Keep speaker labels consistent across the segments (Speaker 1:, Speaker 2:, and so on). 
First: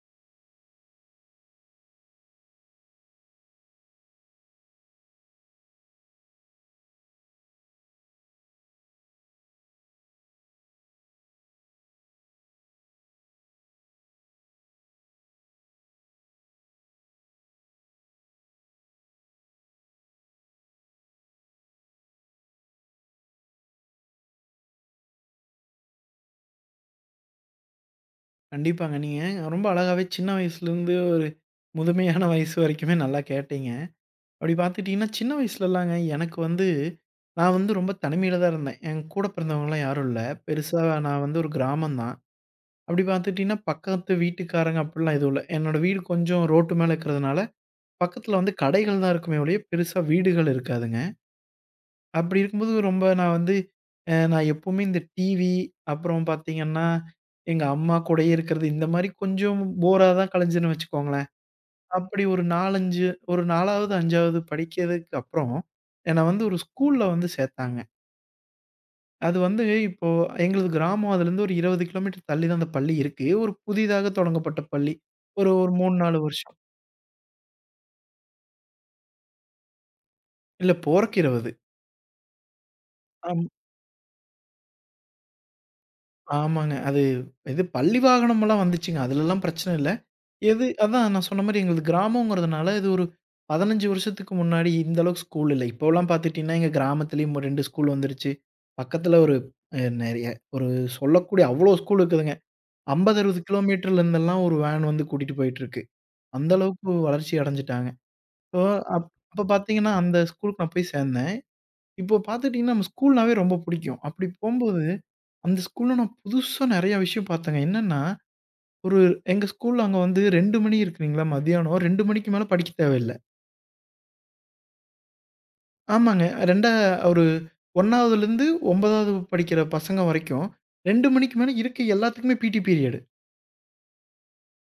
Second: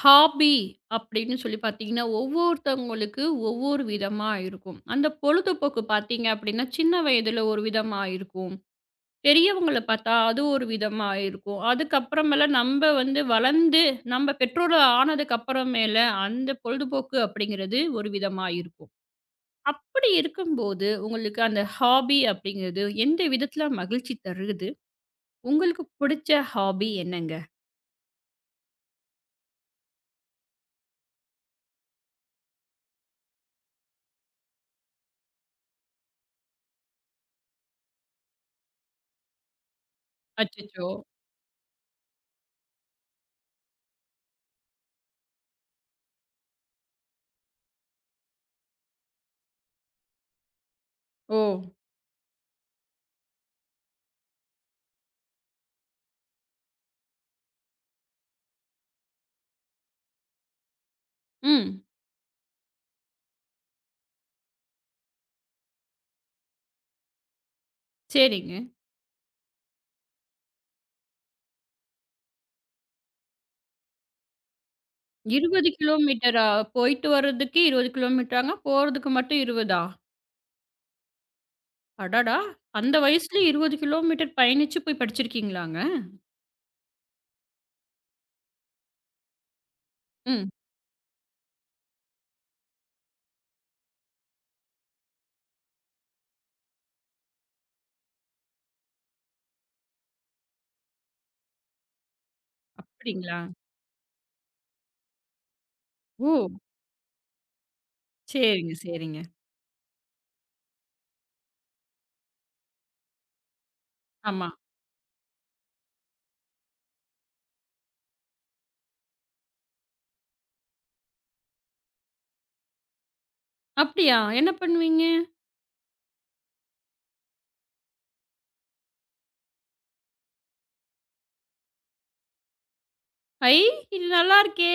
Speaker 1: Hobby அப்படின்னு சொல்லி பார்த்தீங்கன்னா, ஒவ்வொருத்தவங்களுக்கு ஒவ்வொரு விதமா இருக்கும். அந்த பொழுதுபோக்கு பார்த்தீங்க அப்படின்னா, சின்ன வயதில ஒரு விதமா இருக்கும். பெரியவங்கள பார்த்தா அது ஒரு விதமா இருக்கும். அதுக்கப்புறமேல நம்ப வளர்ந்து, நம்ப பெற்றோர் ஆனதுக்கப்புறமேல அந்த பொழுதுபோக்கு அப்படிங்கிறது ஒரு விதமா இருக்கும். அப்படி இருக்கும்போது, உங்களுக்கு அந்த ஹாபி அப்படிங்கிறது எந்த விதத்தில மகிழ்ச்சி தருது? உங்களுக்கு புடிச்ச ஹாபி என்னங்க?
Speaker 2: கண்டிப்பாங்க. நீங்க ரொம்ப அழகாவே சின்ன வயசுலேருந்து ஒரு முதுமையான வயசு வரைக்குமே நல்லா கேட்டீங்க. அப்படி பார்த்துட்டீங்கன்னா, சின்ன வயசுலலாங்க எனக்கு வந்து நான் வந்து ரொம்ப தனிமையில தான் இருந்தேன். என் கூட பிறந்தவங்கலாம் யாரும் இல்ல. பெருசா
Speaker 1: அச்சச்சோ!
Speaker 2: நான் வந்து ஒரு கிராமம் தான். அப்படி பார்த்துட்டீங்கன்னா, பக்கத்து வீட்டுக்காரங்க அப்படிலாம் எதுவும் இல்ல. என்னோட வீடு கொஞ்சம் ரோட்டு மேல இருக்கிறதுனால, பக்கத்துல வந்து கடைகள் தான் இருக்குமே ஒழிய பெருசா வீடுகள் இருக்காதுங்க.
Speaker 1: ஓ!
Speaker 2: அப்படி இருக்கும்போது ரொம்ப நான் வந்து நான் எப்பவுமே இந்த டிவி, அப்புறம் பார்த்தீங்கன்னா, எங்க அம்மா கூடயே இருக்கிறது, இந்த மாரி கொஞ்சம் போரா தான் கழிஞ்சேன்னு வச்சுக்கோங்களேன்.
Speaker 1: ம்.
Speaker 2: அப்படி ஒரு 4, 5 ஒரு 4வது, 5வது படிக்கிறதுக்கு அப்புறம், என்ன வந்து ஒரு ஸ்கூல்ல வந்து சேர்த்தாங்க.
Speaker 1: சரிங்க.
Speaker 2: அது வந்து இப்போ எங்களது கிராமம் அதுலேருந்து ஒரு 20 கிலோமீட்டர் தள்ளி தான் அந்த பள்ளி இருக்கு. ஒரு புதிதாக தொடங்கப்பட்ட பள்ளி. ஒரு
Speaker 1: 20
Speaker 2: ஒரு 3, 4
Speaker 1: கிலோமீட்டரா?
Speaker 2: வருஷம்.
Speaker 1: போயிட்டு வர்றதுக்கு 20 கிலோமீட்டராங்க, போறதுக்கு மட்டும் 20ஆ?
Speaker 2: இல்ல போறக்கு 20.
Speaker 1: அடடா! அந்த வயசுல
Speaker 2: ஆம்.
Speaker 1: 20 கிலோமீட்டர் பயணிச்சு போய் படிச்சிருக்கீங்களாங்க?
Speaker 2: ஆமாங்க. அது இது பள்ளி வாகனமெல்லாம் வந்துச்சுங்க. அதுலலாம் பிரச்சனை இல்ல.
Speaker 1: ம்.
Speaker 2: எது அதான் நான் சொன்ன மாரி எங்களுது கிராமங்கிறதுனால, இது ஒரு 15 வருஷத்துக்கு முன்னாடி இந்த அளவுக்கு ஸ்கூல் இல்ல. இப்போலாம் பார்த்துட்டீங்கன்னா, எங்க கிராமத்திலேயும் ஒரு 2 ஸ்கூல் வந்துருச்சு. பக்கத்தில ஒரு நெறைய ஒரு சொல்லக்கூடிய அவ்ளோ ஸ்கூல் இருக்குதுங்க. 50, 60
Speaker 1: அப்படிங்களா?
Speaker 2: கிலோமீட்டர்ல இருந்தெல்லாம் ஒரு வேன் வந்து கூட்டிட்டு போயிட்டுருக்கு.
Speaker 1: ஓ!
Speaker 2: அந்த அளவுக்கு வளர்ச்சி அடைஞ்சுட்டாங்க. இப்போ
Speaker 1: சரிங்க,
Speaker 2: அப்
Speaker 1: சரிங்க.
Speaker 2: அப்ப பார்த்தீங்கன்னா, அந்த ஸ்கூலுக்கு நான் போய் சேர்ந்தேன். இப்போ பார்த்துட்டீங்கன்னா, நம்ம ஸ்கூல்னாவே ரொம்ப புடிக்கும். அப்படி
Speaker 1: ஆமா.
Speaker 2: போம்போது அந்த ஸ்கூல்ல நான் புதுசா நெறைய விஷயம் பார்த்தேங்க. என்னன்னா, ஒரு எங்க ஸ்கூல்ல அங்க வந்து 2 மணி இருக்குங்களா மதியானம் 2 மணிக்கு மேல படிக்க தேவையில்ல.
Speaker 1: அப்படியா? என்ன பண்ணுவீங்க?
Speaker 2: ஆமாங்க. 2 ஒரு 1வதுலருந்து 9வது படிக்கிற பசங்க வரைக்கும் 2 மணிக்கு மேல இருக்க எல்லாத்துக்குமே பிடி பீரியடு.
Speaker 1: ஐ! இது நல்லா இருக்கே!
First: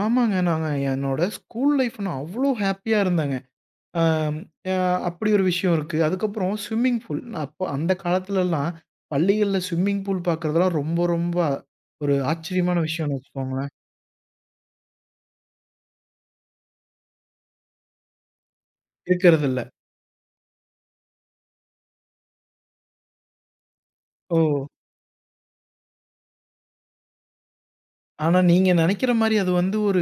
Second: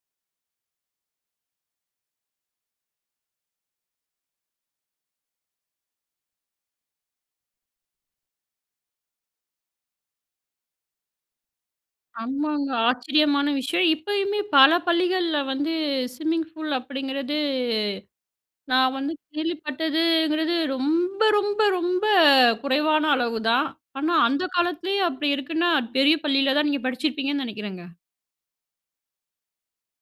Speaker 2: ஆமாங்க. நாங்க என்னோட ஸ்கூல் லைஃப் நான் அவ்ளோ ஹேப்பியா இருந்தேங்க. அ அ அப்படி ஒரு விஷயம் இருக்கு. அதுக்கப்புறம் ஸ்விம்மிங் பூல். அப்போ அந்த காலத்துலலாம் பள்ளிகள்ல ஸ்விம்மிங் பூல் பார்க்கறதெல்லாம் ரொம்ப ரொம்ப ஒரு
Speaker 1: ஆமாங்க.
Speaker 2: ஆச்சரியமான விஷயம்னு
Speaker 1: ஆச்சரியமான
Speaker 2: வச்சுக்கோங்களேன்.
Speaker 1: விஷயம். இப்பயுமே பல பள்ளிகள்ல ஸ்விம்மிங் பூல் அப்படிங்கிறது நான்
Speaker 2: இருக்கிறதில்ல.
Speaker 1: கேள்விப்பட்டதுங்கிறது ரொம்ப, ரொம்ப, ரொம்ப குறைவான அளவு தான். ஆனா,
Speaker 2: ஓ!
Speaker 1: அந்த காலத்திலேயே அப்படி இருக்குன்னா, பெரிய பள்ளியில தான் நீங்க படிச்சிருப்பீங்கன்னு நெனைக்கிறேங்க.
Speaker 2: ஆனா, நீங்க நெனைக்கிற மாரி அது வந்து ஒரு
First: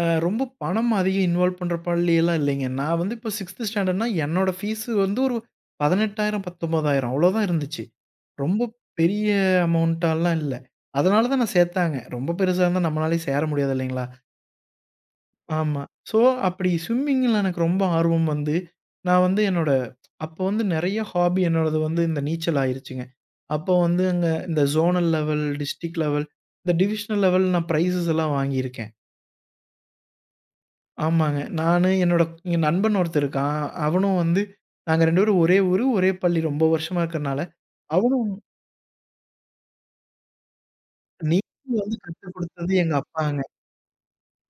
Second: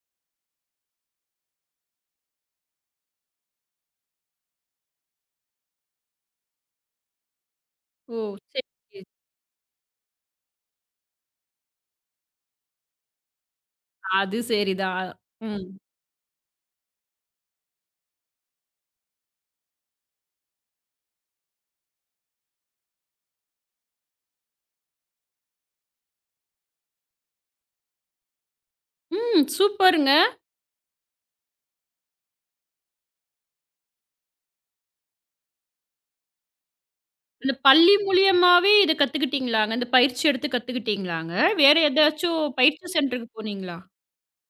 Speaker 2: ரொம்ப பணம் அதிகம் இன்வால்வ் பண்ற பள்ளியெல்லாம் இல்லைங்க. நான் வந்து இப்போ 6த் ஸ்டாண்டர்ட்னா என்னோட ஃபீஸ் வந்து ஒரு 18,000 19,000 அவ்வளோதான் இருந்துச்சு.
Speaker 1: ஓ!
Speaker 2: ரொம்ப
Speaker 1: சரி, சரி.
Speaker 2: பெரிய அமௌண்ட்டாலாம் இல்ல. அதனால தான் நான் சேத்தாங்க. ரொம்ப பெருசா இருந்தா நம்மளாலயும் சேர முடியாது இல்லைங்களா?
Speaker 1: அது சரிதான். ம்.
Speaker 2: ஆமா. ஸோ, அப்படி ஸ்விம்மிங்கில எனக்கு ரொம்ப ஆர்வம் வந்து, நான் வந்து என்னோட அப்போ வந்து நெறைய ஹாபி என்னோடது வந்து இந்த நீச்சல் ஆயிருச்சுங்க. அப்போ வந்து அங்க இந்த ஜோனல் லெவல், டிஸ்ட்ரிக்ட் லெவல், இந்த டிவிஷனல் லெவல் நான் பிரைஸஸ் எல்லாம் வாங்கியிருக்கேன்.
Speaker 1: ம். சூப்பருங்க.
Speaker 2: ஆமாங்க. நானு என் நண்பன் ஒருத்தன் இருக்கான். அவனும் வந்து நாங்க 2 பேரும் ஒரே ஊரு, ஒரே பள்ளி ரொம்ப வருஷமா இருக்கறனால,
Speaker 1: இந்த பள்ளி
Speaker 2: அவனும்
Speaker 1: மூலியமாவே இத கத்துக்கிட்டீங்களாங்க? இந்த பயிற்சி எடுத்து கத்துக்கிட்டீங்களாங்க? வேற
Speaker 2: நீச்சல் வந்து கத்துக்
Speaker 1: ஏதாச்சும்
Speaker 2: குடுத்தது
Speaker 1: பயிற்சி
Speaker 2: எங்க
Speaker 1: சென்டருக்கு
Speaker 2: அப்பாங்க.
Speaker 1: போனீங்களா?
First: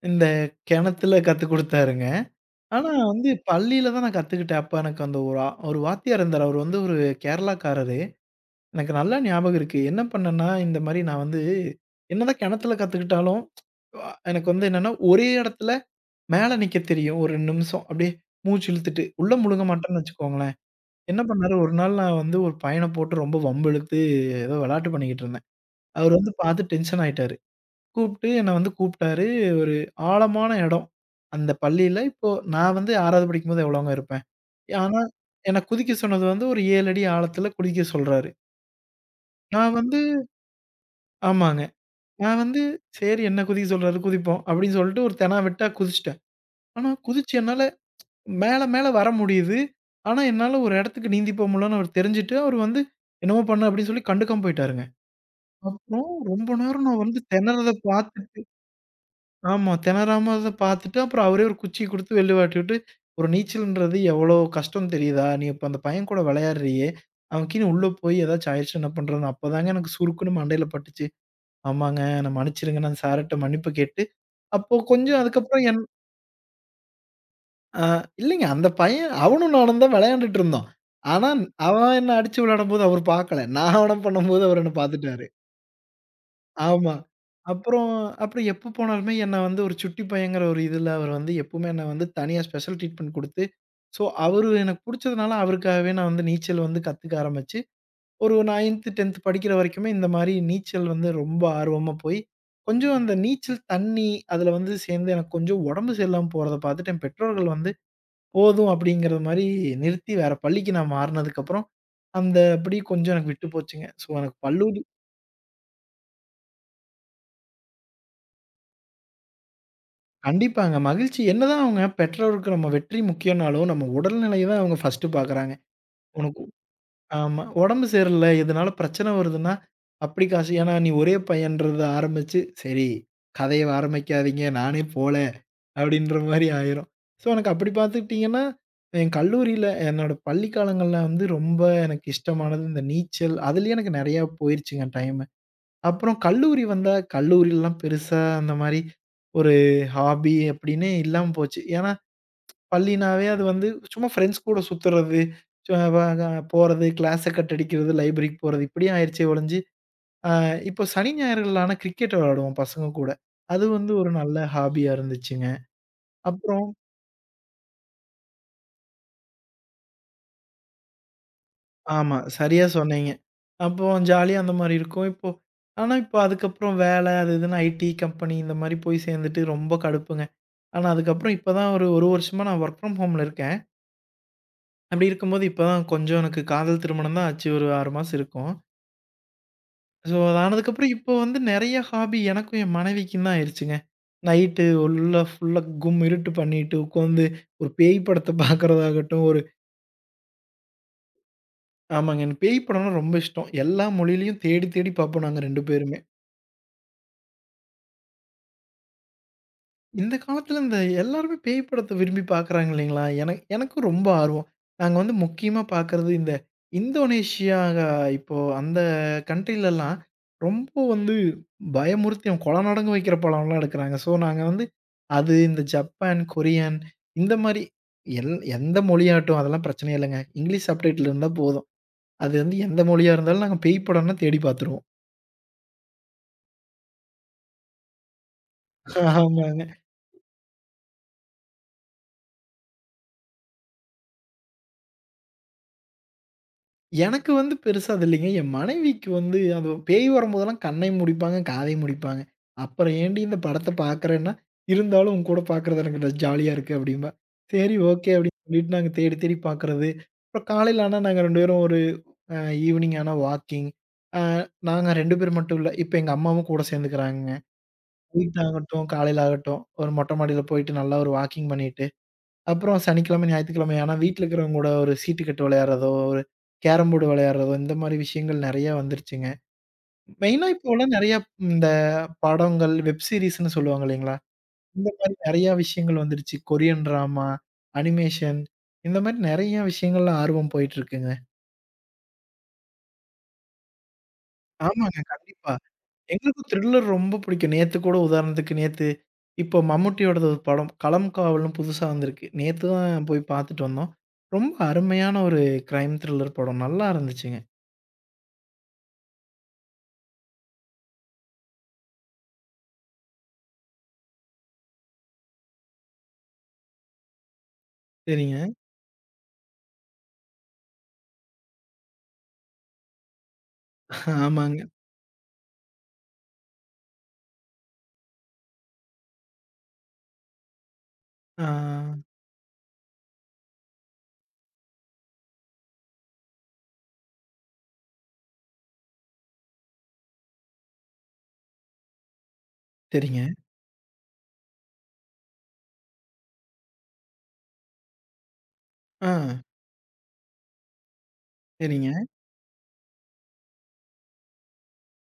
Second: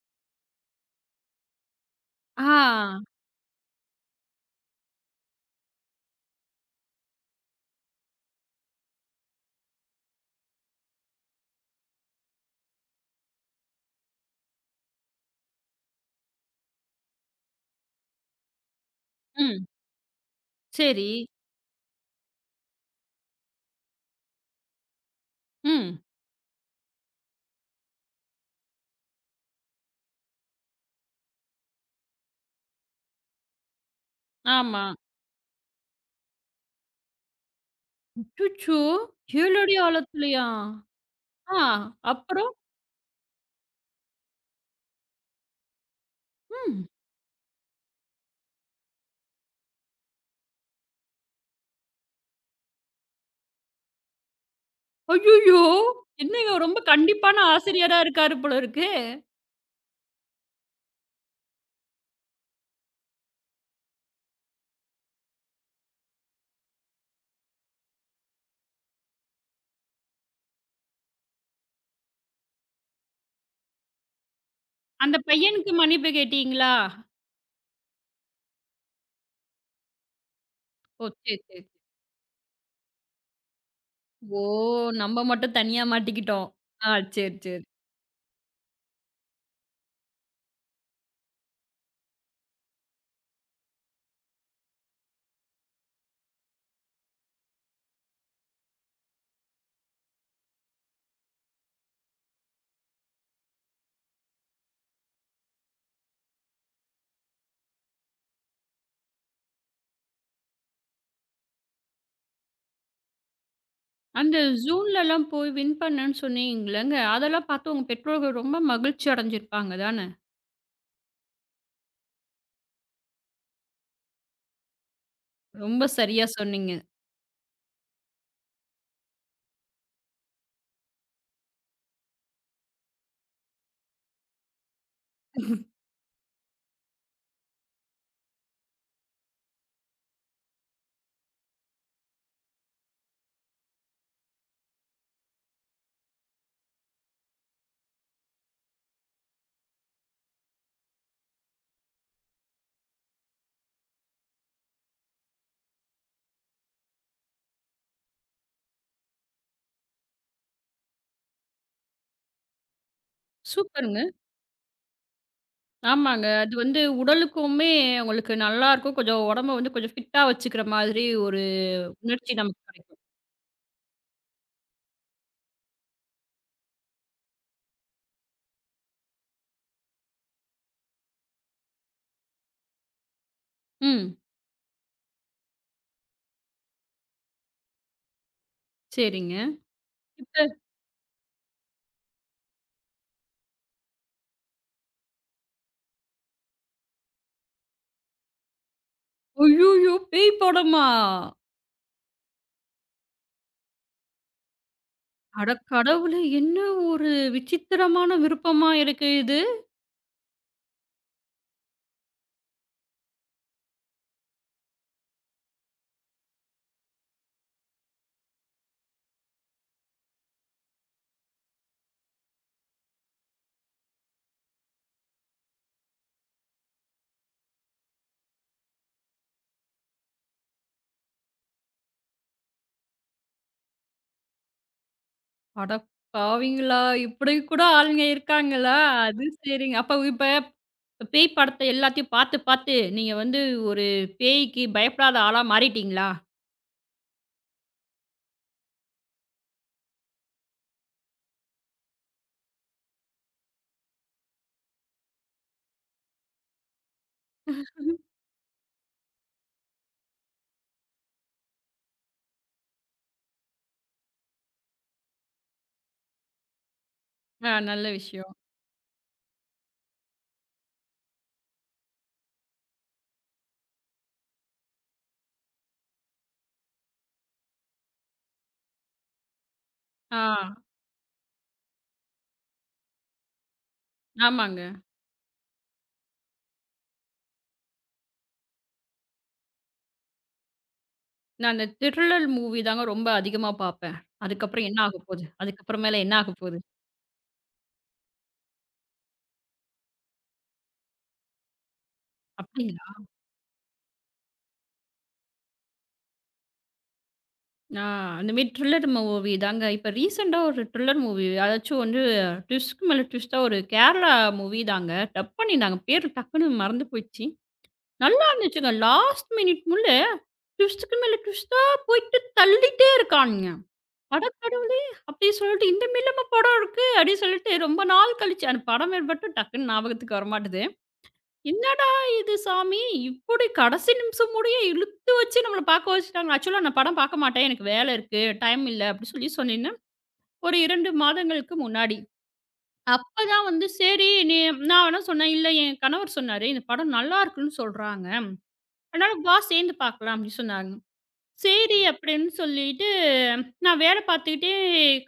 Speaker 2: இந்த கிணத்துல கத்துக் குடுத்தாருங்க.
Speaker 1: ஆ.
Speaker 2: ஆனா வந்து பள்ளியில தான் நான் கத்துக்கிட்டேன். அப்ப எனக்கு அந்த ஒரு ஒரு வாத்தியார் இருந்தாரு. அவரு வந்து ஒரு கேரளாக்காரரு. எனக்கு நல்லா ஞாபகம் இருக்கு. என்ன பண்ணேன்னா, இந்த மாரி நான் வந்து என்னதான் கிணத்துல கத்துக்கிட்டாலும், எனக்கு வந்து என்னன்னா, ஒரே இடத்துல மேல நிக்கத் தெரியும். ஒரு 2 நிமிஷம். அப்படியே மூச்சு இழுத்துட்டு. உள்ள முழுங்க
Speaker 1: ம்.
Speaker 2: மாட்டேன்னு வச்சுக்கோங்களேன்.
Speaker 1: சரி.
Speaker 2: என்ன பண்ணாரு, ஒரு நாள் நான் வந்து ஒரு பையன போட்டு ரொம்ப வம்பு இழுத்து ஏதோ வெளாட்டு பண்ணிக்கிட்டு இருந்தேன்.
Speaker 1: ம்.
Speaker 2: அவரு வந்து பாத்து டென்ஷன் ஆயிட்டாரு. கூப்ட்டு என்ன வந்து கூப்ட்டாரு. ஒரு ஆழமான இடம். அந்த பள்ளியில இப்போ நான் வந்து 6வது படிக்கும்போது எவ்வளோங்க இருப்பேன்.
Speaker 1: ஆமா.
Speaker 2: ஆனா என்ன குதிக்க சொன்னது வந்து ஒரு 7 அடி ஆழத்துல குதிக்க சொல்றாரு.
Speaker 1: அச்சச்சோ! 7
Speaker 2: நான்
Speaker 1: அடி
Speaker 2: வந்து
Speaker 1: ஆழத்துலயா? ஆ.
Speaker 2: ஆமாங்க. நான்
Speaker 1: அப்புறம்?
Speaker 2: வந்து சரி என்ன குதிக்க சொல்றாரு குதிப்போம் அப்டின்னு சொல்லிட்டு ஒரு தெனா விட்டா குதிச்சுட்டேன்.
Speaker 1: ம்.
Speaker 2: ஆனா குதிச்சு என்னால மேல மேல வர முடியுது. ஆனா என்னால ஒரு இடத்துக்கு நீந்தி போ முடியலன்னு அவருக்கு தெரிஞ்சுட்டு, அவரு வந்து என்னமோ பண்ணு அப்டின்னு சொல்லி கண்டுக்காம போய்ட்டாருங்க.
Speaker 1: ஐய்யய்யோ!
Speaker 2: அப்புறம் ரொம்ப
Speaker 1: என்னங்க ரொம்ப
Speaker 2: நேரம் நான் வந்து
Speaker 1: கண்டிப்பான
Speaker 2: திணறத
Speaker 1: ஆசிரியரா இருக்காரு
Speaker 2: பார்த்துட்டு
Speaker 1: போல இருக்கு.
Speaker 2: ஆமா. திணறாம அத பார்த்துட்டு, அப்புறம் அவரே ஒரு குச்சிய குடுத்து வெளில வாட்டி விட்டு, "ஒரு நீச்சல்ன்றது எவ்வளோ கஷ்டம் தெரியுதா? நீ இப்ப அந்த பையன் கூட விளையாடுறியே! அவன் கீழ உள்ள போய் ஏதாச்சும் ஆயிடுச்சுன்னா என்ன பண்றதுன்னு?" அப்பதாங்க எனக்கு சுருக்குன்னு மண்டையில பட்டுச்சு. ஆமாங்க. நான் மன்னிச்சிடுங்க. நான் சார்ட்ட மன்னிப்பு கேட்டு, அப்போ
Speaker 1: அந்த
Speaker 2: கொஞ்சம் அதுக்கப்புறம்
Speaker 1: பையனுக்கு
Speaker 2: என்
Speaker 1: மன்னிப்பு கேட்டீங்களா?
Speaker 2: அ இல்லைங்க. அந்த பையன் அவனும் நானும் தான் விளையாண்டுட்டு இருந்தோம்.
Speaker 1: ஓ!
Speaker 2: ஆனா,
Speaker 1: சரி, சரி.
Speaker 2: அவன் என்ன அடிச்சு விளையாடும்போது அவரு பார்க்கல. நான் அவன
Speaker 1: ஓ!
Speaker 2: பண்ணும்போது அவரு என்ன
Speaker 1: நம்ம
Speaker 2: பார்த்துட்டாரு.
Speaker 1: மட்டும் தனியா மாட்டிக்கிட்டோம். ஆ
Speaker 2: ஆமா.
Speaker 1: சரி, சரி.
Speaker 2: அப்புறம் அப்புறம் எப்ப போனாலுமே என்ன வந்து ஒரு சுட்டி பையங்கிற ஒரு இதுல அவர் வந்து எப்பவுமே என்ன வந்து தனியா ஸ்பெஷல் ட்ரீட்மெண்ட் குடுத்து, ஸோ அவரு எனக்கு புடிச்சதுனால அவருக்காகவே நான் வந்து நீச்சல் வந்து கத்துக்க ஆரம்பிச்சு, ஒரு 9த், 10த் படிக்கிற வரைக்குமே இந்த மாரி நீச்சல் வந்து ரொம்ப ஆர்வமா போய், கொஞ்சம் அந்த நீச்சல் தண்ணி அதுல வந்து சேர்ந்து எனக்கு கொஞ்சம் உடம்பு சரியில்லாம போறத பார்த்துட்டு என் பெற்றோர்கள் வந்து போதும் அப்படிங்கிற மாரி நிறுத்தி வேற பள்ளிக்கு நான் மாறுனதுக்கப்புறம், அந்த படி கொஞ்சம் எனக்கு விட்டு போச்சுங்க. ஸோ எனக்கு
Speaker 1: அந்த
Speaker 2: பள்ளு
Speaker 1: ஜூன்லலாம் போய் வின் பண்ணேன்னு சொன்னீங்கல்லங்க, அதெல்லாம் பார்த்து உங்க பெற்றோர்கள் ரொம்ப மகிழ்ச்சி அடைஞ்சிருப்பாங்க தானே?
Speaker 2: கண்டிப்பாங்க. மகிழ்ச்சி என்னதான் அவங்க பெற்றோருக்கு நம்ம வெற்றி முக்கியம்னாலும், நம்ம உடல்நிலைய தான் அவங்க ஃபர்ஸ்ட்டு பார்க்குறாங்க.
Speaker 1: ரொம்ப சரியா
Speaker 2: உனக்கு
Speaker 1: சொன்னீங்க.
Speaker 2: ஆமா. உடம்பு சரியில்ல, இதனால பிரச்சனை வருதுன்னா, அப்படி காசு ஏன்னா நீ ஒரே பையன்றத ஆரம்பிச்சு, சரி கதைய ஆரம்பிக்காதீங்க, நானே போல அப்படின்ற மாரி ஆயிரும். ஸோ எனக்கு அப்படி பார்த்துக்கிட்டீங்கன்னா, என் கல்லூரியில என்னோட பள்ளி காலங்கள்ல வந்து ரொம்ப எனக்கு இஷ்டமானது இந்த நீச்சல். அதிலயே எனக்கு நெறையா போயிருச்சுங்க டைமு. அப்புறம் கல்லூரி வந்தா, கல்லூரிலலாம் பெருசா அந்த மாரி ஒரு ஹாபி அப்டின்னே இல்லாம போச்சு. ஏன்னா, பள்ளினாவே அது வந்து சும்மா ஃப்ரெண்ட்ஸ் கூட சுத்துறது, சு வ க போறது, கிளாஸ கட் அடிக்கிறது, லைப்ரரிக்கு போறது இப்படியே ஆயிருச்சே ஒழிஞ்சு, அ இப்போ சனி, ஞாயிறுகள்ல ஆனா கிரிக்கெட் விளையாடுவோம் பசங்க கூட. அது வந்து
Speaker 1: சூப்பருங்க.
Speaker 2: ஒரு நல்ல ஹாபியா இருந்துச்சுங்க.
Speaker 1: ஆமாங்க. அது
Speaker 2: அப்புறம்
Speaker 1: உடலுக்குமே உங்களுக்கு நல்லாருக்கும். கொஞ்சம் உடம்ப கொஞ்சம் ஃபிட்டா வச்சுக்கிற மாதிரி ஒரு
Speaker 2: ஆமா,
Speaker 1: உணர்ச்சி நமக்கு
Speaker 2: சரியா
Speaker 1: கிடைக்கும்.
Speaker 2: சொன்னீங்க. அப்போ ஜாலியா அந்த மாரி இருக்கும். இப்போ ஆனா இப்போ அதுக்கப்புறம் வேல அது இதுன்னு ஐடி கம்பெனி இந்த மாரி போய் சேர்ந்துட்டு ரொம்ப கடுப்புங்க. ஆனா, அதுக்கப்புறம் இப்ப தான் ஒரு 1 வருஷமா நான் வொர்க் ஃப்ரம் ஹோம்ல இருக்கேன்.
Speaker 1: ம்.
Speaker 2: அப்படி இருக்கும்போது இப்ப தான் கொஞ்சம் எனக்கு காதல் திருமணம் தான் ஆச்சு. ஒரு 6 மாசம் இருக்கும்.
Speaker 1: சரிங்க.
Speaker 2: ஸோ,
Speaker 1: இப்ப
Speaker 2: அது ஆனதுக்கப்புறம் இப்போ வந்து நெறைய ஹாபி எனக்கும் என் மனைவிக்கும் தான் ஆயிருச்சுங்க. நைட்டு உள்ள ஃபுல்லா கும் இருட்டு பண்ணிட்டு உட்காந்து ஒரு பேய் படத்த பார்க்கறதாகட்டும், ஒரு
Speaker 1: ஐய்யய்யோ! பேய் படமா?
Speaker 2: ஆமாங்க. எனக்கு பேய் படம்னா ரொம்ப இஷ்டம். எல்லா மொழியிலயும் தேடி தேடி பார்ப்போம் நாங்க
Speaker 1: அட
Speaker 2: 2 பேருமே.
Speaker 1: கடவுளே! என்ன ஒரு விசித்திரமான விருப்பமா இருக்கு இது.
Speaker 2: இந்த காலத்துல இந்த எல்லாருமே பேய் படத்த விரும்பி பார்க்குறாங்க இல்லைங்களா? எனக்கும் ரொம்ப ஆர்வம். நாங்க வந்து முக்கியமா பார்க்குறது இந்த இந்தோனேஷியா இப்போ அந்த கண்ட்ரிலலாம் ரொம்ப வந்து பயமுறுத்தி அவங்க கொலை நடங்க வைக்கிற படம்லாம் எடுக்குறாங்க. ஸோ நாங்க வந்து அது இந்த ஜப்பான், கொரியன் இந்த மாரி எல் எந்த மொழியாட்டும் அதெல்லாம் பிரச்சனையே இல்லங்க. இங்கிலீஷ் சப்டைட்டில் இருந்தா போதும். அது வந்து எந்த மொழியா இருந்தாலும் நாங்க பேய் படம்னா தேடி பார்த்துருவோம்.
Speaker 1: அட பாவிங்களா! இப்படி கூட ஆளுங்க இருக்காங்களா? அது
Speaker 2: ஆமாங்க.
Speaker 1: சரிங்க. அப்ப இப்ப பேய் படத்த எல்லாத்தையும் பார்த்து, பார்த்து நீங்க ஒரு பேய்க்கு பயப்படாத ஆளா மாறிட்டீங்களா?
Speaker 2: எனக்கு வந்து பெருசா அது இல்லைங்க. என் மனைவிக்கு வந்து அது பேய் வரும்போதெல்லாம் கண்ணையும் முடிப்பாங்க, காதையும் முடிப்பாங்க. "அப்புறம் ஏன்டி இந்த படத்த பார்க்குறேன்னா, இருந்தாலும் உன் கூட பார்க்குறது எனக்கு ட ஜாலியா இருக்கு" அப்படிம்பா. சரி ஓகே அப்படின்னு சொல்லிட்டு நாங்க தேடி தேடி பார்க்குறது. அப்புறம் காலையில ஆனா நாங்க 2 பேரும் ஒரு அ ஈவினிங் ஆனா வாக்கிங். அ நாங்க 2 பேர் மட்டும் இல்ல. இப்ப எங்க அம்மாவும் கூட சேர்ந்துக்கிறாங்கங்க.
Speaker 1: ஆ நல்ல விஷயம்.
Speaker 2: நைட் ஆகட்டும், காலையில ஆகட்டும் ஒரு மொட்டை மாடியில போயிட்டு நல்லா ஒரு வாக்கிங் பண்ணிட்டு அப்புறம் சனிக்கிழமை, ஞாயித்துக்கிழமை ஆனா வீட்ல இருக்கிறவங்க கூட ஒரு சீட்டுக்கட்டு விளையாடுறதோ, ஒரு கேரம் போர்டு விளையாடுறதோ, இந்த மாரி விஷயங்கள் நெறைய வந்துருச்சுங்க.
Speaker 1: ஆ
Speaker 2: மெயினா இப்போலாம் நெறைய இந்த படங்கள், வெப் சீரிஸ்ன்னு சொல்லுவாங்க இல்லைங்களா?
Speaker 1: ஆமாங்க.
Speaker 2: இந்த மாரி நெறைய விஷயங்கள் வந்துருச்சு. கொரியன் டிராமா, அனிமேஷன் இந்த மாரி நெறைய விஷயங்கள்ல ஆர்வம் போயிட்டு இருக்குங்க.
Speaker 1: நான் அந்த த்ரில்லர் மூவி தாங்க ரொம்ப அதிகமா பார்ப்பேன். அதுக்கப்புறம் என்ன
Speaker 2: ஆமாங்க.
Speaker 1: ஆகப்போது?
Speaker 2: கண்டிப்பா.
Speaker 1: அதுக்கப்புறமேல என்ன
Speaker 2: எங்களுக்கும்
Speaker 1: ஆகப்போது?
Speaker 2: த்ரில்லர் ரொம்ப பிடிக்கும். நேத்து கூட உதாரணத்துக்கு நேத்து இப்போ மம்முட்டியோடது ஒரு படம். களம் காவல்னு புதுசா வந்திருக்கு. நேத்து
Speaker 1: அப்படி
Speaker 2: தான் போய் பார்த்துட்டு வந்தோம். ரொம்ப அருமையான ஒரு கிரைம் த்ரில்லர் படம். நல்லா இருந்துச்சுங்க.
Speaker 1: ஆ அந்த மாரி த்ரில்லர் மூவி தாங்க. இப்ப ரீசென்ட்டா ஒரு த்ரில்லர் மூவி அதாச்சும் ட்விஸ்ட்க்கு மேல ட்விஸ்ட்டா ஒரு கேரளா மூவி தாங்க. டப் பண்ணியிருந்தாங்க. பேரு டக்குன்னு மறந்து போயிடுச்சு. நல்லா
Speaker 2: சரிங்க.
Speaker 1: இருந்துச்சுங்க. லாஸ்ட் மினிட் முள்ள ட்விஸ்ட்டுக்கு மேல ட்விஸ்ட்டா போயிட்டு தள்ளிட்டே இருக்கானுங்க. அட
Speaker 2: ஆமாங்க.
Speaker 1: கடவுளே! அப்டி சொல்லிட்டு இந்த மாரிலாமா படம் இருக்கு? அப்டின்னு சொல்லிட்டு ரொம்ப நாள் கழிச்சு அந்த படம் பேர் மட்டும் டக்குன்னு ஞாபகத்துக்கு வரமாட்டுது.
Speaker 2: ஆ.
Speaker 1: இது சாமி? இப்படி கடைசி நிமிஷம் முடிய இழுத்து வச்சு நம்மள பார்க்க வச்சுட்டாங்க. ஆக்சுவலா நான் படம் பார்க்க மாட்டேன். எனக்கு வேலை இருக்கு, டைம் இல்ல அப்படி சொல்லி சொன்னேன்னா, ஒரு 2 மாதங்களுக்கு முன்னாடி.
Speaker 2: சரிங்க.
Speaker 1: அப்பதான் சரி நீ நான் வேணா சொன்னேன், "இல்ல என் கணவர் சொன்னாரு, இந்த படம் நல்லா இருக்குன்னு சொல்றாங்க.
Speaker 2: ஆ.
Speaker 1: அதனால வா சேர்ந்து பார்க்கலாம்" அப்படின்னு சொன்னாங்க. சரி
Speaker 2: சரிங்க.
Speaker 1: அப்படின்னு சொல்லிட்டு, நான் வேலை பார்த்துக்கிட்டே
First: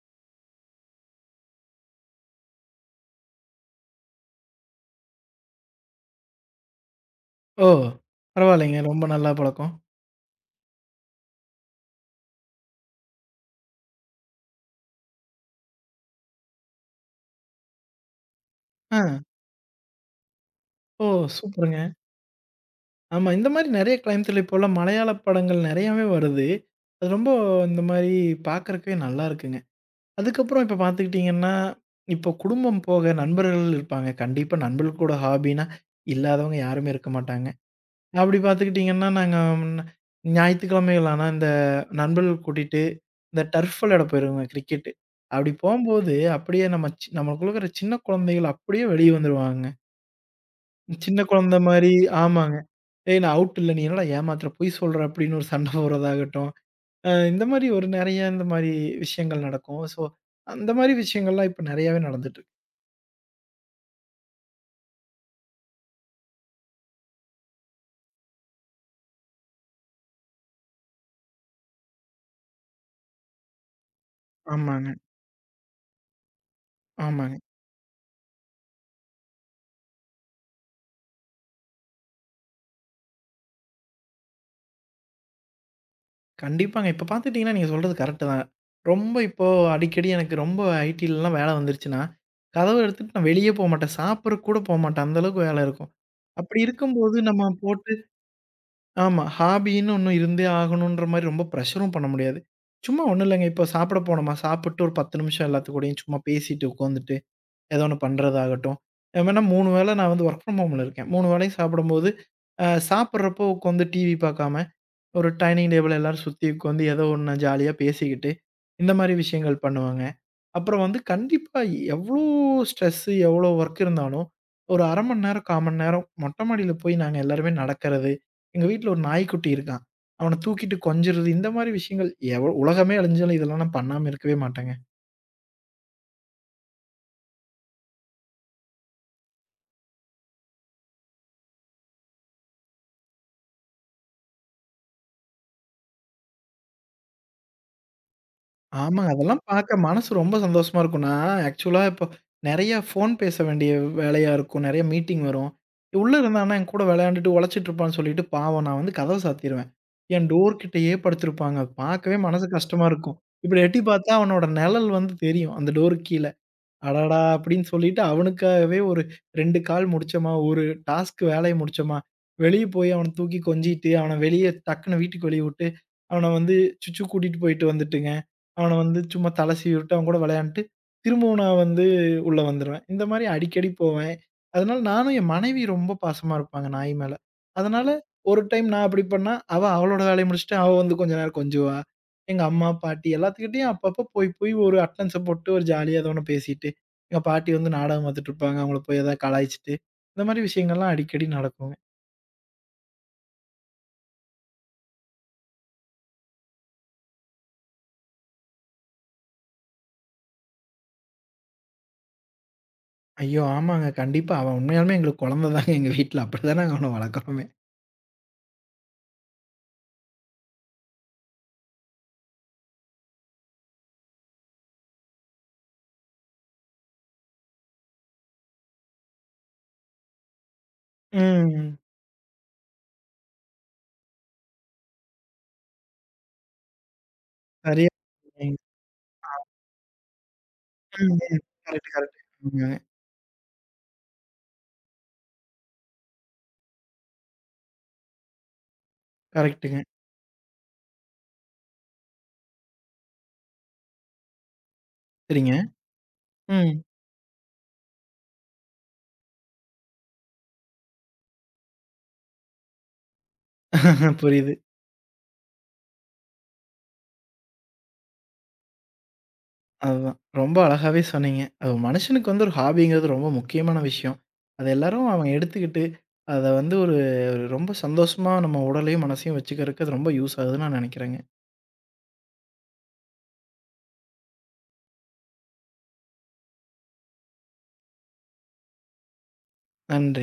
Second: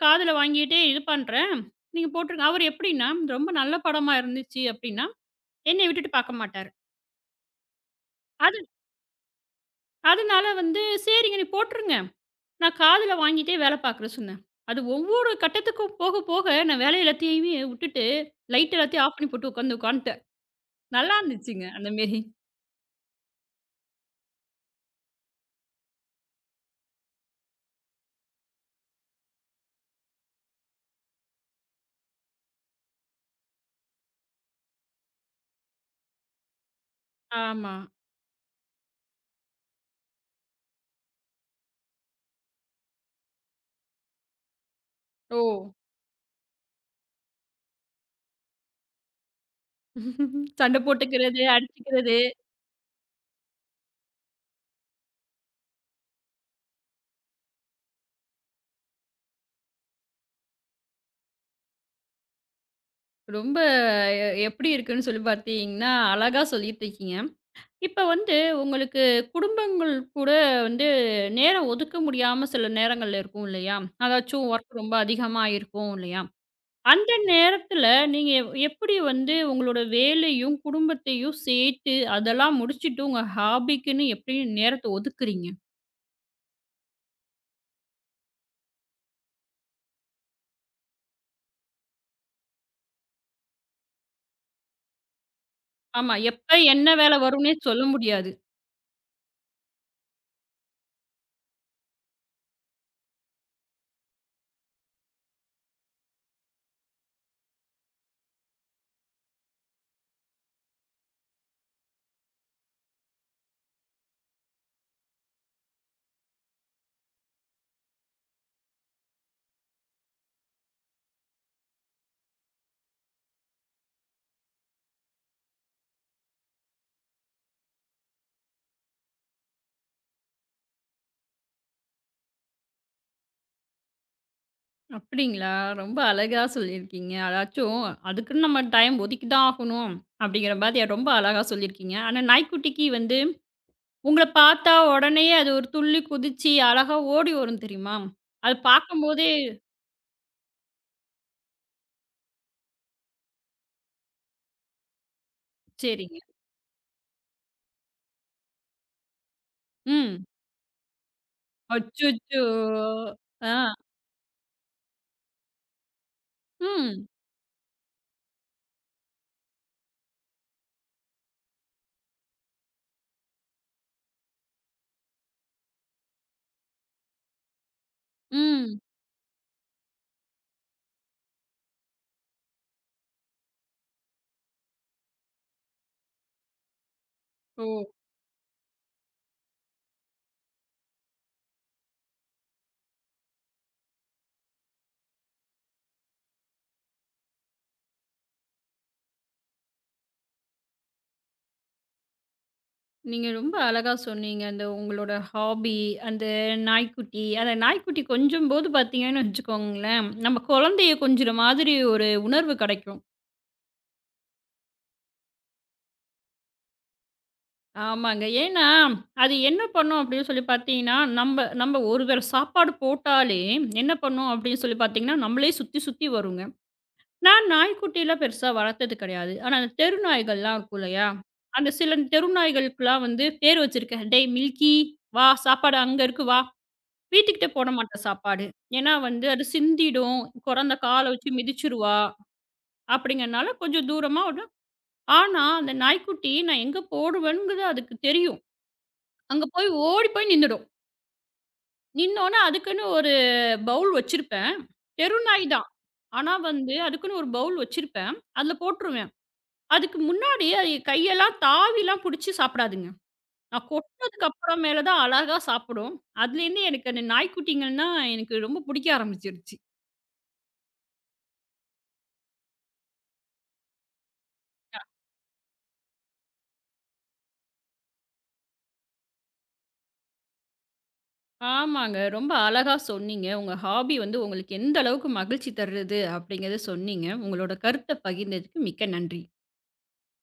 Speaker 1: காதுல வாங்கிட்டே இது பண்றேன். நீங்க போட்டுருங்க. அவரு எப்படின்னா, ரொம்ப நல்ல படமா இருந்துச்சு அப்படின்னா, என்னைய விட்டுட்டு பார்க்க மாட்டாரு.
Speaker 2: ஓ!
Speaker 1: அது
Speaker 2: பரவாயில்லைங்க. ரொம்ப நல்ல பழக்கம்.
Speaker 1: அதனால சரிங்க நீ போட்டுருங்க. நான் காதுல வாங்கிட்டே வேலை பார்க்குறேன் சொன்னேன். அது ஒவ்வொரு கட்டத்துக்கும் போக, போக நான் வேலை எல்லாத்தையுமே விட்டுட்டு, லைட்
Speaker 2: ஆ.
Speaker 1: எல்லாத்தையும் ஆஃப் பண்ணி போட்டு உட்காந்து உட்காந்துட்டேன்.
Speaker 2: ஓ!
Speaker 1: நல்லா இருந்துச்சுங்க
Speaker 2: சூப்பருங்க.
Speaker 1: அந்த மேரி.
Speaker 2: ஆமா. இந்த மாரி நெறைய கிரைம் த்ரில்லர் இப்போலாம் மலையாள படங்கள் நெறையாவே வருது. அது ரொம்ப இந்த மாரி பார்க்கறக்கே நல்லாருக்கு. அதுக்கப்புறம் இப்ப பார்த்துக்கிட்டீங்கன்னா, இப்போ குடும்பம் போக நண்பர்கள் இருப்பாங்க. கண்டிப்பா நண்பர்கள் கூட ஹாபின்னா, இல்லாதவங்க யாருமே இருக்க மாட்டாங்க.
Speaker 1: ஆமா.
Speaker 2: அப்படி பார்த்துக்கிட்டீங்கன்னா, நாங்க ம் ஞாயித்துக்கிழமைகள் ஆனா இந்த நண்பர்கள் கூட்டிட்டு, இந்த டர்ஃப் விளையாட போயிருவோங்க கிரிக்கெட்டு.
Speaker 1: ஓ!
Speaker 2: அப்படி போம்போது, அப்படியே நம்ம நம்மளுக்குள்ள இருக்கிற சின்ன குழந்தைகள் அப்படியே வெளிய வந்துருவாங்க.
Speaker 1: சண்டை
Speaker 2: சின்ன
Speaker 1: போட்டுக்கிறது,
Speaker 2: குழந்தை மாரி
Speaker 1: அடிச்சுக்கிறது.
Speaker 2: ஆமாங்க. "ஏய் நான் அவுட் இல்ல, நீ என்னடா ஏமாத்துற? பொய் சொல்ற" அப்படின்னு ஒரு சண்டை போடுறதாகட்டும். இந்த மாரி ஒரு நெறைய இந்த மாரி விஷயங்கள் நடக்கும். ஸோ, அந்த மாரி விஷயங்கள்லாம் இப்ப நெறையாவே நடந்துட்டுருக்கு.
Speaker 1: ரொம்ப எப்படி இருக்குன்னு சொல்லி பார்த்தீங்கன்னா, அழகா சொல்லிட்டு இருக்கீங்க. இப்ப உங்களுக்கு குடும்பங்கள் கூட வந்து நேரம் ஒதுக்க முடியாம சில நேரங்கள்ல இருக்கும் இல்லையா? அதாச்சும் ஒர்க்
Speaker 2: ஆமாங்க.
Speaker 1: ரொம்ப அதிகமா இருக்கும் இல்லையா? அந்த
Speaker 2: ஆமாங்க.
Speaker 1: நேரத்துல நீங்க எப்படி உங்களோட வேலையும், குடும்பத்தையும் சேர்த்து அதெல்லாம் முடிச்சுட்டு உங்க ஹாபிக்குன்னு எப்படி நேரத்த ஒதுக்குறீங்க?
Speaker 2: கண்டிப்பாங்க. இப்ப பார்த்துக்கிட்டீங்கன்னா, நீங்க சொல்றது கரெக்ட்டு தான். ரொம்ப இப்போ அடிக்கடி எனக்கு ரொம்ப ஐடிலலாம் வேல வந்துருச்சுன்னா, கதவ எடுத்துட்டு நான் வெளியே போமாட்டேன். சாப்பிடறக்கு கூட போமாட்டேன். அந்த அளவுக்கு வேல இருக்கும்.
Speaker 1: ஆமா.
Speaker 2: அப்படி
Speaker 1: எப்ப என்ன
Speaker 2: இருக்கும்போது
Speaker 1: வேலை
Speaker 2: நம்ம
Speaker 1: வரும்னே சொல்ல
Speaker 2: போட்டு
Speaker 1: முடியாது.
Speaker 2: ஆமா. ஹாபின்னு ஒண்ணு இருந்தே ஆகணுன்ற மாரி ரொம்ப ப்ரெஷரும் பண்ண முடியாது. சும்மா ஒண்ணும் இல்லங்க. இப்போ சாப்பிட போனோமா, சாப்பிட்டு ஒரு 10 நிமிஷம் எல்லாத்து கூடயும் சும்மா பேசிட்டு உட்காந்துட்டு ஏதோ ஒண்ணு பண்றதாகட்டும். ஏன்னா 3 வேள நான் வந்து வொர்க் ஃப்ரம் ஹோம்ல இருக்கேன். 3 வேளையும் சாப்பிடும்போது, சாப்பிடுறப்போ உட்காந்து டிவி பார்க்காம, ஒரு டைனிங் டேபிள் எல்லாரும் சுத்தி உட்காந்து ஏதோ ஒண்ணு ஜாலியா பேசிக்கிட்டு, இந்த மாரி விஷயங்கள் பண்ணுவேங்க. அப்புறம் வந்து கண்டிப்பா எவ்ளோ ஸ்ட்ரெஸ், எவ்ளோ ஒர்க் இருந்தாலும், ஒரு 1/2 மணி நேரம், 1/4 மணி நேரம் மொட்டை மாடியில போய் நாங்க எல்லாருமே நடக்கிறது. எங்க வீட்ல ஒரு நாய்க்குட்டி இருக்கான். அவன தூக்கிட்டு கொஞ்சுறது, இந்த மாரி விஷயங்கள் உலகமே அழிஞ்சாலும் இதெல்லாம் நான் பண்ணாம இருக்கவே மாட்டேங்க.
Speaker 1: அப்படிங்களா? ரொம்ப அழகா சொல்லியிருக்கீங்க. அதாச்சும் அதுக்குன்னு நம்ம டைம் ஒதுக்கி தான் ஆகணும் அப்படிங்கிற மாதிரி ரொம்ப அழகா சொல்லியிருக்கீங்க. ஆனா நாய்க்குட்டிக்கு உங்கள பார்த்தா உடனேயே அது ஒரு துள்ளி குதிச்சு அழகா ஓடி வரும் தெரியுமா? அது
Speaker 2: ஆமாங்க.
Speaker 1: பார்க்கும்போதே
Speaker 2: அதெல்லாம் பார்க்க மனசு ரொம்ப சந்தோஷமா இருக்கும். நான் ஆக்சுவலா இப்போ நெறைய ஃபோன் பேச வேண்டிய வேலையா இருக்கும். நெறைய மீட்டிங் வரும். உள்ள
Speaker 1: சரிங்க.
Speaker 2: இருந்தான்னா, என் கூட விளையாண்டுட்டு உழைச்சிட்டு இருப்பான்னு சொல்லிட்டு பாவம் நான் வந்து கதவ சாத்திருவேன்.
Speaker 1: ம்.
Speaker 2: என் டோர் கிட்டயே படுத்திருப்பாங்க. அது பார்க்கவே
Speaker 1: அச்சச்சோ!
Speaker 2: மனசு கஷ்டமா இருக்கும். இப்படி
Speaker 1: ஆ.
Speaker 2: எட்டி பார்த்தா அவனோட நிழல் வந்து தெரியும். அந்த டோருக்கு கீழ.
Speaker 1: ம்.
Speaker 2: அடடா! அப்படின்னு சொல்லிட்டு அவனுக்காகவே ஒரு 2 கால் முடிச்சோமா, ஒரு டாஸ்க் வேலைய முடிச்சோமா, வெளிய போய் அவன தூக்கி கொஞ்சிட்டு, அவன வெளிய டக்குன்னு வீட்டுக்கு வெளிய விட்டு, அவன வந்து சுச்சு கூட்டிட்டு போயிட்டு வந்துட்டுங்க. அவன
Speaker 1: ம்.
Speaker 2: வந்து சும்மா தல சீவி விட்டு, அவன் கூட விளையாண்டுட்டு, திரும்பவும் நான் வந்து உள்ள வந்துருவேன். இந்த மாரி அடிக்கடி போவேன். அதனால நானும் என் மனைவி ரொம்ப பாசமா இருப்பாங்க நாய் மேல.
Speaker 1: ஓ!
Speaker 2: அதனால ஒரு டைம் நான் அப்படி பண்ணா, அவளோட வேலைய முடிச்சுட்டு, அவ வந்து கொஞ்ச நேரம் கொஞ்சுவா. எங்க அம்மா, பாட்டி எல்லாத்துக்கிட்டயும் அப்பப்ப போய் போய் ஒரு அட்டெண்டன்ஸ போட்டு ஒரு ஜாலியா ஏதோ ஒண்ணு பேசிட்டு எங்க பாட்டி வந்து நாடகம் பார்த்துட்டுருப்பாங்க. அவங்கள போய் ஏதாவது கலாய்ச்சுட்டு, இந்த மாரி விஷயங்கள்லாம் அடிக்கடி நடக்குங்க.
Speaker 1: நீங்க ரொம்ப அழகா சொன்னீங்க. அந்த உங்களோட ஹாபி, அந்த நாய்க்குட்டி, அந்த நாய்க்குட்டி கொஞ்சம்போது பார்த்தீங்கன்னு வச்சுக்கோங்களேன், நம்ம குழந்தைய கொஞ்சுற மாதிரி ஒரு உணர்வு கிடைக்கும்.
Speaker 2: ஐயோ! ஆமாங்க. கண்டிப்பா. அவன் உண்மையாலுமே எங்களுக்கு குழந்த தாங்க எங்க வீட்ல. அப்படிதான் நாங்க அவன வளர்க்குறோமே.
Speaker 1: ஆமாங்க. ஏன்னா, அது என்ன பண்ணும் அப்படின்னு சொல்லி பார்த்தீங்கன்னா, நம்ப நம்ப ஒரு வேள சாப்பாடு போட்டாலே என்ன பண்ணும் அப்படின்னு சொல்லி பார்த்தீங்கன்னா, நம்மளே சுத்தி சுத்தி வருங்க. நான் நாய்க்குட்டிலாம் பெருசா வளர்த்தது கிடையாது. ஆனா, அந்த தெரு நாய்கள்லாம் இருக்கும் இல்லையா? அந்த
Speaker 2: ம்.
Speaker 1: சில தெரு நாய்களுக்குலாம் பேர் வச்சிருக்கேன். "டேய் மில்கி, வா சாப்பாடு அங்க இருக்கு வா." வீட்டுக்கிட்ட போட
Speaker 2: சரியா
Speaker 1: மாட்டேன் சாப்பாடு.
Speaker 2: சொன்னீங்க.
Speaker 1: ஏன்னா அது சிந்திடும். குரந்த கால
Speaker 2: ம்,
Speaker 1: வச்சு
Speaker 2: ம். கரெக்ட்,
Speaker 1: மிதிச்சுருவா.
Speaker 2: கரெக்ட். ஆமாங்க.
Speaker 1: அப்படிங்கிறனால கொஞ்சம் தூரமா விட ஆனா, அந்த நாய்க்குட்டி நான் எங்க போடுவேன்ங்கிறது அதுக்கு தெரியும். அங்க போய்
Speaker 2: கரெக்ட்டுங்க.
Speaker 1: ஓடி போய் நின்னுடும். நின்னோன அதுக்குன்னு ஒரு பவுல் வச்சிருப்பேன். தெரு நாய்
Speaker 2: சரிங்க.
Speaker 1: தான். ஆனா
Speaker 2: ம்.
Speaker 1: அதுக்குன்னு ஒரு பவுல் வச்சிருப்பேன். அதுல போட்டுருவேன். அதுக்கு முன்னாடி அது கையெல்லாம் தாவிலாம் புடிச்சு சாப்பிடாதுங்க. நான் கொட்னதுக்கு
Speaker 2: புரியுது.
Speaker 1: அப்புறம் மேல தான் அழகா சாப்பிடும். அதுலேருந்து எனக்கு அந்த நாய்க்குட்டிங்கன்னா எனக்கு ரொம்ப புடிக்க ஆரம்பிச்சுருச்சு.
Speaker 2: அதுதான். ரொம்ப அழகாவே சொன்னீங்க. அது ஒரு மனுஷனுக்கு வந்து ஒரு ஹாபிங்கிறது ரொம்ப முக்கியமான விஷயம். அத எல்லாரும் அவன் எடுத்துக்கிட்டு, அத வந்து ஒரு ஒரு ரொம்ப சந்தோஷமா நம்ம உடலையும், மனசையும் வச்சுக்கிறதுக்கு அது ரொம்ப யூஸ் ஆகுதுன்னு நான் நெனைக்கிறேங்க.
Speaker 1: ஆமாங்க. ரொம்ப அழகா சொன்னீங்க. உங்க ஹாபி உங்களுக்கு எந்த அளவுக்கு மகிழ்ச்சி தருது அப்படிங்கிறத சொன்னீங்க. உங்களோட கருத்த பகிர்ந்ததுக்கு மிக்க நன்றி.
Speaker 2: நன்றி.